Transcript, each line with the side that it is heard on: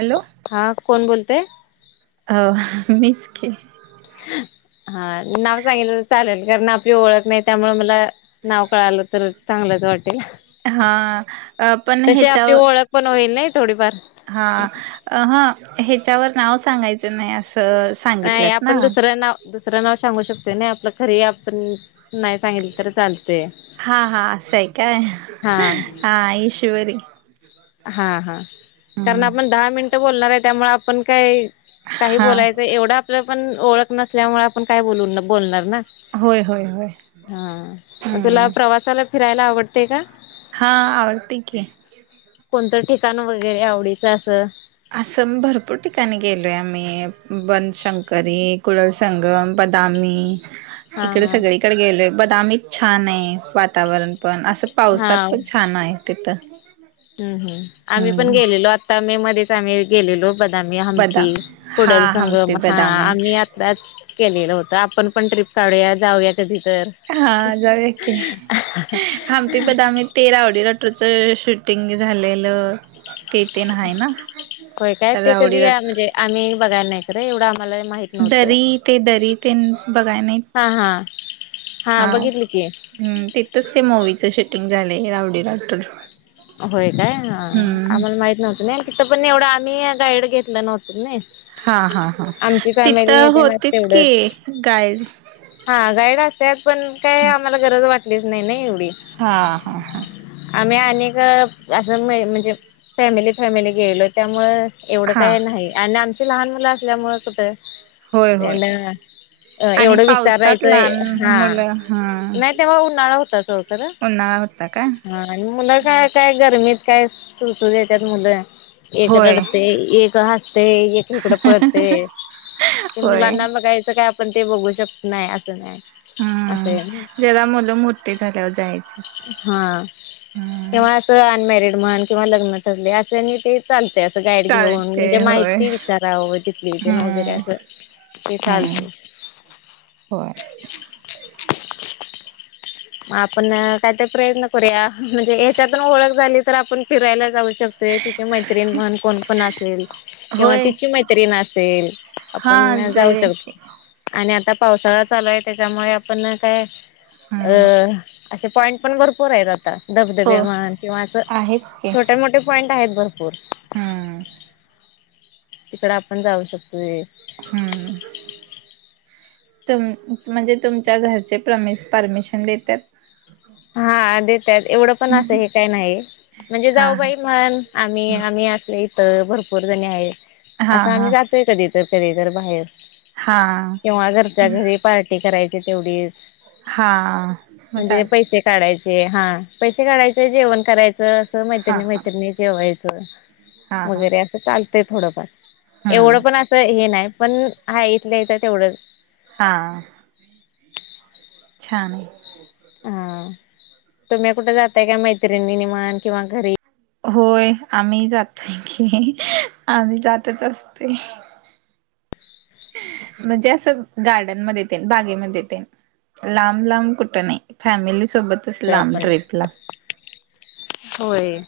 right: Hello!
left: हा कोण बोलते?
right: अ मिच की.
left: हा नाव सांगितलं चालेल कारण आपली ओळख नाही त्यामुळे मला. नाव कळाल तर चांगलंच वाटेल.
right: हा पण,
left: तशी आपली
right: ह्याच्यावर
left: ओळख पण होईल नाही थोडीफार,
right: हा हा ह्याच्यावर नाव सांगायचं नाही अस,
left: नाही आपण दुसरं नाव दुसरं नाव सांगू शकतो नाही आपलं खरी आपण नाही. सांगितलं तर चालतय
right: हा हा असं आहे काय?
left: हा
right: हा ईश्वरी.
left: हा हा‌. कारण दहा मिनटं बोलणार आहे आपण काय? काही
right: हा
left: बोलायचं एवढं आपलं पण ओळख नसल्यामुळे आपण काही बोल बोलणार ना?
right: होय होय होय
left: हा. मग तुला
right: हम्म
left: प्रवासाला फिरायला आवडतय का?
right: हा आवडते की.
left: कोणतं ठिकाण वगैरे आवडीचं असं!
right: असं भरपूर ठिकाणी गेलोय आम्ही बनशंकरी कुड संगम, बदामी
left: हा
right: इकडे
left: हा
right: सगळीकडे गेलोय बदामीच छान आहे. वातावरण पण असं
left: हा
right: पावसात पण छान आहे तीथ.
left: हम् हम. आम्ही पण गेलेलो आता मे मध्ये आम्ही गेलेलो बदामी,
right: बदा
left: हंपी,
right: हा
left: पुुडल
right: हम्पी
left: संगम हा
right: बदामी
left: आम्ही आ दाच केलेलं होतं आपण पण ट्रिप काढूया जाऊया कधी तर.
right: हा जाउया की. हमपी बदामी तेरा आवडी राटूच शूटिंग झालेलं. ते तेन आहे ना.
left: होय काय ते
right: रावडी
left: कधी
right: राठोड.
left: म्हणजे आम्ही बघायला नाही करे एवढं आम्हाला माहिती
right: दरी ते दरी तेन बघाय नाही.
left: हां हां हा. बघितली की.
right: हम्. तिथंच ते मूवीच शूटिंग झाले रावडी राटोर.
left: होय काय? हा आम्हाला माहित नव्हतं न. तिथं पण एवढं आम्ही गाईड घेतलं नव्हतं ना.
right: हा हा हा
left: आमची फॅमिली
right: तिथं
left: येते
right: होतीत की
left: तेवढंच
right: गाईड.
left: हा गाईड असत पण काय आम्हाला गरज वाटलीच नाही ना एवढी.
right: हा हा हा!
left: आम्ही अनेक असं म्हणजे फॅमिली फॅमिली गेलो त्यामु एवढं
right: हा
left: काय नाही आणि आमची लहान मुलं असल्यामुळं कुठं?
right: होय होय
left: त् अ
right: आणि
left: एवढं
right: पावसात
left: विचारायचं,
right: लहान
left: हा
right: मुलं हा
left: नाही तेव्हा उन्हाळा होता सोड खर.
right: उन्हाळा होता का
left: हा आणि मुलं काय काय गरमीत काय सुचू देतात मुलं. एक
right: होय
left: रडते, एक हसते, एक इकडं पळतय. ते
right: होय
left: मुलांना बघायचं काय? आपण ते बघू शकत नाही असं नाही. असय
right: हम्म
left: नाही
right: जरा मुलं मोठे झाल्यावर जायचं
left: हा.
right: हम्म
left: किंवा असं अनमॅरिड म्हण किंवा लग्न ठरले असंनी ते चालते असं गाईड घेऊन
right: चालते
left: म्हणजे
right: होय
left: माहिती विचारावं तितली तेन वगैरे
right: हम्म
left: असं. ते चालच.
right: हम्म होय.
left: म आपण अ कायतर प्रयत्न करूया म्हणजे ह्याच्यातून ओळख झाली तर आपण फिरायला जाऊ शकतो. तुझी मैत्रिण म्हण कोण पण असेल? किंवा
right: होय
left: तिची मैत्री असेल
right: हा
left: आपण जाऊ
right: जाऊया
left: शकतो.
right: की
left: आणि आता पावसाळा चालू आहे त्याच्यामुळे आपण अ काय? अ
right: हम्म
left: असे पॉइंट पण भरपूर आहेत आता.
right: हो
left: धबधबे म्हण अ किंवा असं
right: आहेत की
left: छोटे मोठे पॉईंट आहेत भरपूर.
right: हम्म
left: तिकड आपण जाऊ शकतोय.
right: हम्म. तुम म्हणजे तुमच्या घरचे प्रमेस परमिशन देतात.
left: हा देतात एवढं पण असं हे काय नाही म्हणजे
right: हा
left: जाऊ बाई म्हण. आम्ही आम्ही, अस इथं भरपूर जणी आहे.
right: हा
left: असं
right: हा
left: आम्ही जात तोय कधी तर, कधी तर बाहेर.
right: हा हा
left: किंवा घरच्या घरी पार्ट टी करायची तेवढीच,
right: हा मग
left: म्हणजे
right: चाल
left: पैसे काढायचे हा, पैसे काढायचे जेवण करायचं, असं
right: हा
left: मैत्रिणी
right: हा
left: मैत्रिणी जेवायचं
right: हा हा
left: वगैरे असं चालतय थोडंफार. एवढं
right: हम्म
left: पण असं हे नाही पण हा इथल्या इथं तेवढंच.
right: हा. छान आहे.
left: हा, तुम्ही कुठे जाताय का? मैत्रिणी म्हन किंवा घरी
right: होय, आम्ही जातोय की. आम्ही जातच असतोय. म्हणजे असं गार्डनमध्ये तेन, बागेमध्ये तेन. लांब लांब, कुठं नाही. फॅमिली सोबत.
left: [unintelligible] होय.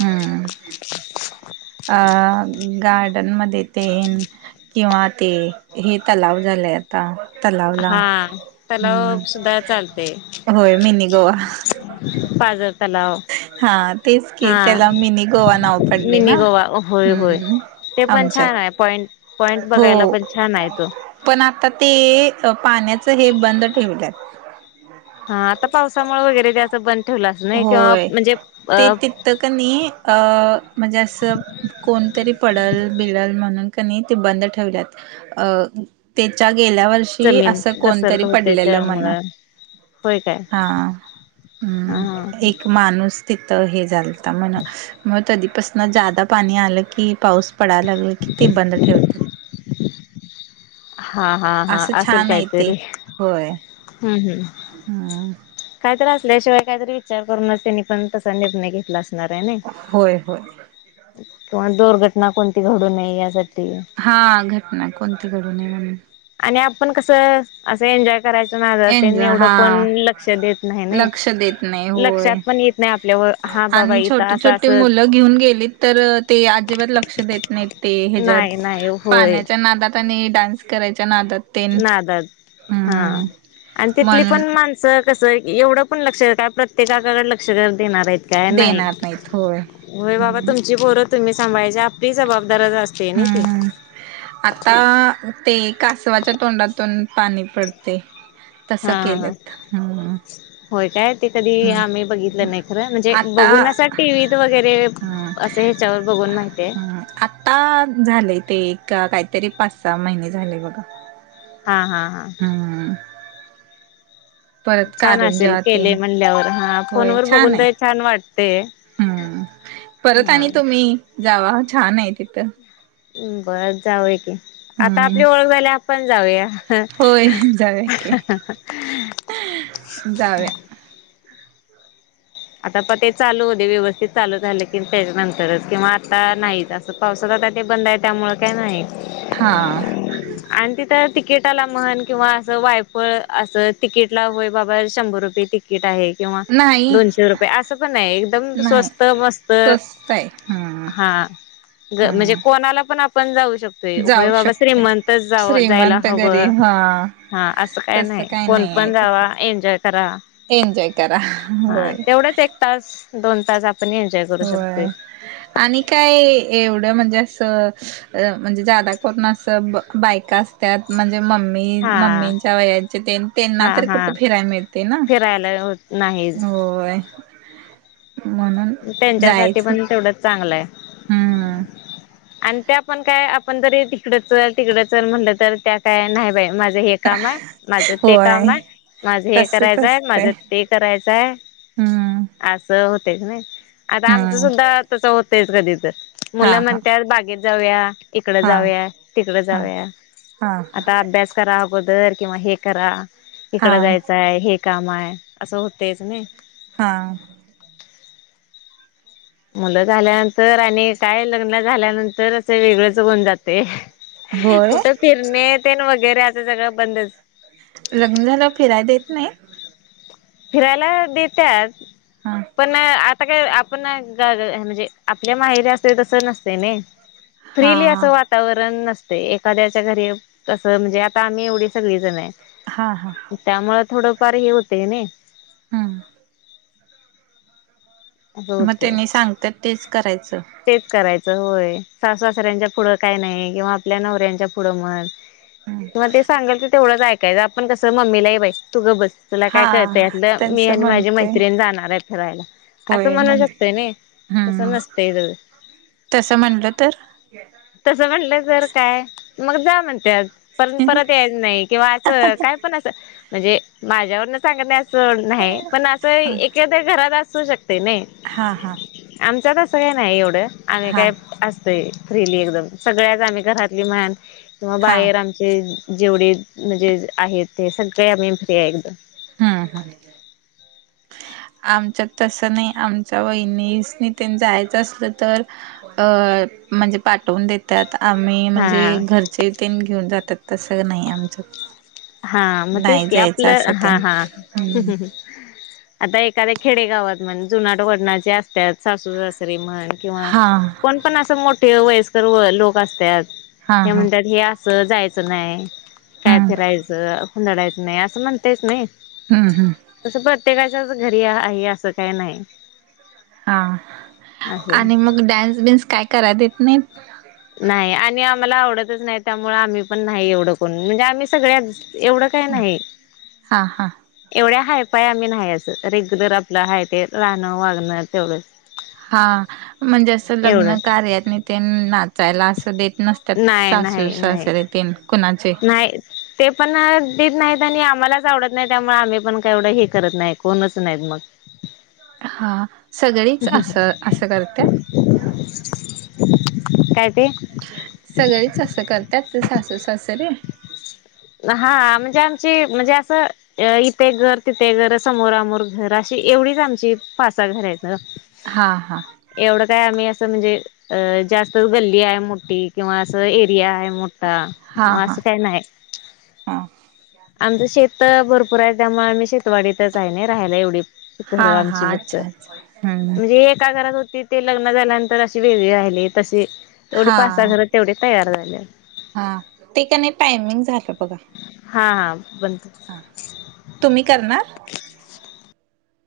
right: हम्म, अ गार्डन मध्ये ते किंवा ते, हे तलाव झालय आता तलावला,
left: हा
right: हम्म
left: तलाव सुद्धा चालते.
right: होय मिनी गोवा.
left: पाजर तलाव
right: हा, तेच की.
left: हा
right: त्याला मिनी गोवा नाव पडलय ना?
left: मिनी गोवा
right: हम् आमच्यात.
left: पॉंइंट पॉईंट,
right: हो
left: बघायला पण छान आहे तो!
right: पण आता ते, अ पाण्याचं हे बंद ठेवल्यात.
left: हा आता पावसामुळ वगैरे त्याचं बंद ठेवलं अस, नाही किंवा म्हणजे अ
right: त क नई अ म्हणजे असं कोणतरी पडल बिडल म्हणून क नई ते बंद ठेवल्यात. अ तेच्या गेल्यावर र्षी
left: जमीन
right: अस
left: घसरत
right: कोणतरी
left: होते
right: पडलेलं म्हण.
left: त्यामुळे होय काय
right: हा हम्म,
left: हा
right: एक माणूस तिथं हे झालता. म्हण मग तधीपासन जादा पाणी आलं की पाऊस पडायला लागला की ते बंद ठेवत.
left: हा हा हा,
right: असं
left: असल
right: छान आहे ते
left: काहीतरी.
right: होय
left: हम्म हम्म.
right: हम्म
left: काहीतरी असल्याशिवाय, काहीतरी विचार करूनच त्यांनी पण तसा निर्णय घेतला अस
right: होय होय.
left: [unintelligible] किंवा दुर्घटना कोणती घडू नये यासाठी
right: हा, घटना कोणती घडू नये म्हणून.
left: आणि आपण कसं, असं एन्जॉय करायच्या नादात तेन
right: एन्जॉय
left: एवढ कोण
right: हा
left: लक्ष देत नाही ने?
right: लक्ष देत नाही होय.
left: लक्षात पण येत नाही आपल्याव, हा बाबा
right: आणि
left: इथं
right: छोटी
left: असं
right: छोटी
left: असं
right: मुलं घेऊन गेलीत तर ते अजिबात लक्ष देत नाहीत ते ह्येज्यात,
left: नाही नाही होय
right: पाण्याच्या नादात आणि डान्स करायच्या नादात तेन
left: नादात, हा,
right: हम्म
left: आणि तिथली
right: म्हणून
left: पण मान स कसंय की एवढं पण लक्ष काय प्रत्येकाकडे लक्ष काय देणारेत. काय नाही,
right: देणार नाहीत होय.
left: होय बाबा तुमची पोर तुम्ही सांभाळायची, आपलीही जबाबदारच असते नई ती.
right: हम्म आता, ते कासवाच्या तोंडातून पाणी पडते.
left: हा
right: तसं
left: हा हा
right: केलत, हम्म.
left: होय काय? ते कधी
right: हम्म
left: आम्ही बघितलं नाही खरं, म्हणजे
right: आता
left: बघून असं टीव्हीत वगैरे
right: हम्म
left: असं ह्याच्यावर बघून माहिते.
right: [unintelligible] झालेय ते, एक का काहीतरी पाच सहा-महिने झाले बघा.
left: हा हा हा.
right: हम्म परत
left: छान असेल
right: कारंजा
left: केलय
right: तेन
left: म्हणल्यावर हा.
right: होय
left: फोनवर
right: छान
left: बघून
right: आहे.
left: तर छान वाटते.
right: हम्म
left: [unintelligible]
right: परत
left: हा
right: आणि तुम्ही जावा छान आहे तिथं.
left: हम्म, बरं जाऊया की. आता
right: हम्म
left: आपली ओळख झाल्यावर आपण जाऊया.
right: होय जाऊया की जाऊया.
left: आता पते चालू होवू दे व्यवस्थित चालू झालं की त्याच्यानंतरच किंवा आता नाही असं पावसात आता ते बंद आहे त्यामुळे काय नाही.
right: हा.
left: आणि तिथं तिकीटाला म्हनं, किंवा असं वायफळ असं तिकीटला होय, बाबा शंभर रुपये ति कीट आहे किंवा
right: नाही
left: दोनशे शे रुपये, असं पण नाहीये एकदम
right: नाही
left: स्वस्त मस्त,
right: स्वस्त आहे हम्म.
left: हा. होय म्हणजे
right: हम्म
left: कोणाला पण आपण जाऊ शक तोय. होय
right: जाऊ
left: बाबा
right: शकते.
left: श्रीमंतच जाव जायला
right: श्रीमंत
left: हवं,
right: गरीब हा
left: हा असं काय
right: तसं
left: नाही.
right: काही
left: कोण
right: आहे
left: पण
right: तिथे.
left: जावा एन्जॉय करा.
right: एन्जॉय करा, होय.
left: थोडच एक तास, दोन तास आपण एन्जॉय करू
right: होय.
left: शकतोय.
right: आणि काय एवढं म्हणजे असं अ म्हणजे जादा कोण असं बायका अस त्यात म्हणजे मम्मी
left: हा
right: मम्मींच्या वयाचे तेन, तेन्हा
left: हा
right: तरं
left: हा
right: कुठं फिरायला मिळते ना.
left: फिरायला हे होत नाहीत.
right: होय. म्हणून
left: त्यांच्यासाठी
right: जायचं
left: पण तेवढंच चांगल हाय.
right: हम्म.
left: आणि त्यापण काय आपण जरी तिकडं चल, तिकडं चल म्हटलं तर त्या काय नाही बाई माझ हे काम हाय. माझं ते
right: होय
left: काम हाय. माझं हे
right: तसच
left: करायचंय,
right: असतंय
left: माझं ते करायचंय
right: हम्म.
left: असं होतय कणी, आता आमचं
right: हम्म
left: सुद्धा तसं होतयच कधी तर
right: हा
left: मुलं
right: हा
left: म्हण त्यात बागेत जाऊया. इकडे
right: हा
left: जाऊया. तिकडे जाऊया.
right: हा हा
left: आता अभ्यास करा अगोदर किंवा हे करा, इकडं
right: हा.
left: जायचं य, हे काम हाय असं होतयच नाही.
right: हा.
left: मुलं झाल्यानंतर आणि काय लग्न झाल्यानंतरच वेगळच होऊन जाते.
right: होय
left: कुठं फिरणे तेन वगैरे अस सगळं बंदच.
right: लग्न झाल्यावर फिराय देत नाहीत?
left: फिरायला देत्यात.
right: हा.
left: पण आता काय आप नच अ म्हणजे आपल्या माहेरी असतंय तसं नसतयं नाही.
right: हा
left: फ्रीली असं वा तावरण नसतयं. एखाद्याच्या घरी कसं म्हणजे आता आम्ही एवढी सगळी जण हाय.
right: हां हां.
left: त्यामुळे थोडंफार हे होतय नाही.
right: हम.
left: असं
right: मग त्यांनी
left: होते
right: सांगत्यात तेच करायचं.
left: तेच करायचं होय. सासु-सासऱ्यांच्या पुढं काय नाही. किंवा आपल्या नवऱ्यांच्या पुढं म्हणं. तेव्हा ते सांगल ते तेवढंच ऐकायच. आपण कसं मम्मीला ये बाई तु गप्प बस. तुला काय
right: हा
left: कळतय यातल मी
right: त्यांचं
left: आणि माझी
right: म्हणते
left: मैत्रिण जाणार हाय फरायला. असं
right: होय
left: म्हनू
right: म्हण
left: शकतय नई, तसं
right: हम्म
left: नसतयं ग.
right: तसं म्हणलं तर?
left: तसं म्हनलं तर काय, मग जा म्हणत्यात, पण परत यायचं नाही. किंवा असं काय पण असं, म्हणजे, माझ्यावरन सांगत नाही असं सोड नाही पण अस एक एखाद्या घरात असू शकतय नई.
right: हां हां.
left: आमच्यात अस काय नाही एवढ, आम्ही
right: हा
left: काय, असतोय. फ्रीली एकदम, सगळ्याच आम्ही घरातली म्हण, किंवा
right: हा
left: बाहेर आम चे जेवढे, म्हणजे आहेत ते सगळे आम्ही फ्री ये एकदम.
right: हा हा. आमच्यात तस नई आमच्या वहिनीसनी तेन जायचं असलं तर अ, म्हणजे पाठवून दे त्यात आम्ही म्हणजे
left: हा
right: घरचे तेन घेऊन जातात तसं नाही आमच्यात.
left: हा मग तेच
right: नाही
left: की
right: जायचं असं
left: आपलं हा
right: तेन
left: हा.
right: हम्म
left: आता एखाद्या खेडेगावात म्हण जुनाट वडणाचे असत्यात सासू सासरीे म्हण किंवा,
right: हा
left: कोण पण अस मोठे वयस्कर व लोक असत्यात,
right: हा
left: हे
right: हा
left: म्हणत्यात ह्या अस जायच नाही, काय
right: हम्म
left: फिरायच हुंदडायेत नाही असं म्हणतयच नई.
right: हम्म हम.
left: तसं प्रत्येकाच्याच घरी आहे असं काही नाही.
right: हा,
left: असं
right: आणि मग डान्स बिन्स काय कराय देत नाहीत?
left: नाही आणि आम्हाला आवडतच नाही त्यामुळे आम्ही पण नाही एवढ कोण म्हणजे आम्ही सगळ्याच, एवढं काय नाही.
right: हा हा
left: एवढ्या हाय फाय आम्ही नाही अस रेग्युलर आपल हाय ते राहण वागण तेवढच.
right: हा, म्हणजे असंलग्न
left: एवढं
right: कार्यातनी तेन ना चायला अस देत नसत्यात,
left: नाही
right: सासु
left: नाही नाही
right: सासरे तेन कुणाचे?
left: नाही ते पण दित नाहीत आणि आम्हालाच आवडत नाही त्यामुळे आम्ही पण काय एवढ हे करत नाही कोणच नाहीत मग.
right: हा, सगळीच असं असं करत्यात?
left: काय ते?
right: सगळीच अस करत्यात सासू सासरे?
left: हा म्हणजे आमची म्हणजे अस अ इथ एक घर तिथ एक घर समोर आमोर घर अशी एवढीच आमची पा सहा घर हाईत.
right: हा हा.
left: एवढं काय आम्ही अस म्हणजे अ जास्त गल्ली हाय मोठी किंवा असं एरिया हाय मो ता. म
right: हा हा
left: अस काय नाही,
right: हा
left: आमचं शेत भरपूर आहे त्यामुळ आम्ही शे वाडीतच आहे नाही राहायला एवढी, घर
right: हा
left: आमची
right: हा
left: फक्त,
right: अच्छा अच्छा हम्म
left: म्हणजे एका घरात होतीत ते लग्न झाल्यानंतर अशी वेगळी राहिली तशी, एवढी
right: हा
left: पासहा घर तेवढी तयार झाल्यात.
right: हा, ते कणी टायमिंग झाल बघा?
left: हा, बंत
right: तुम्ही करणार?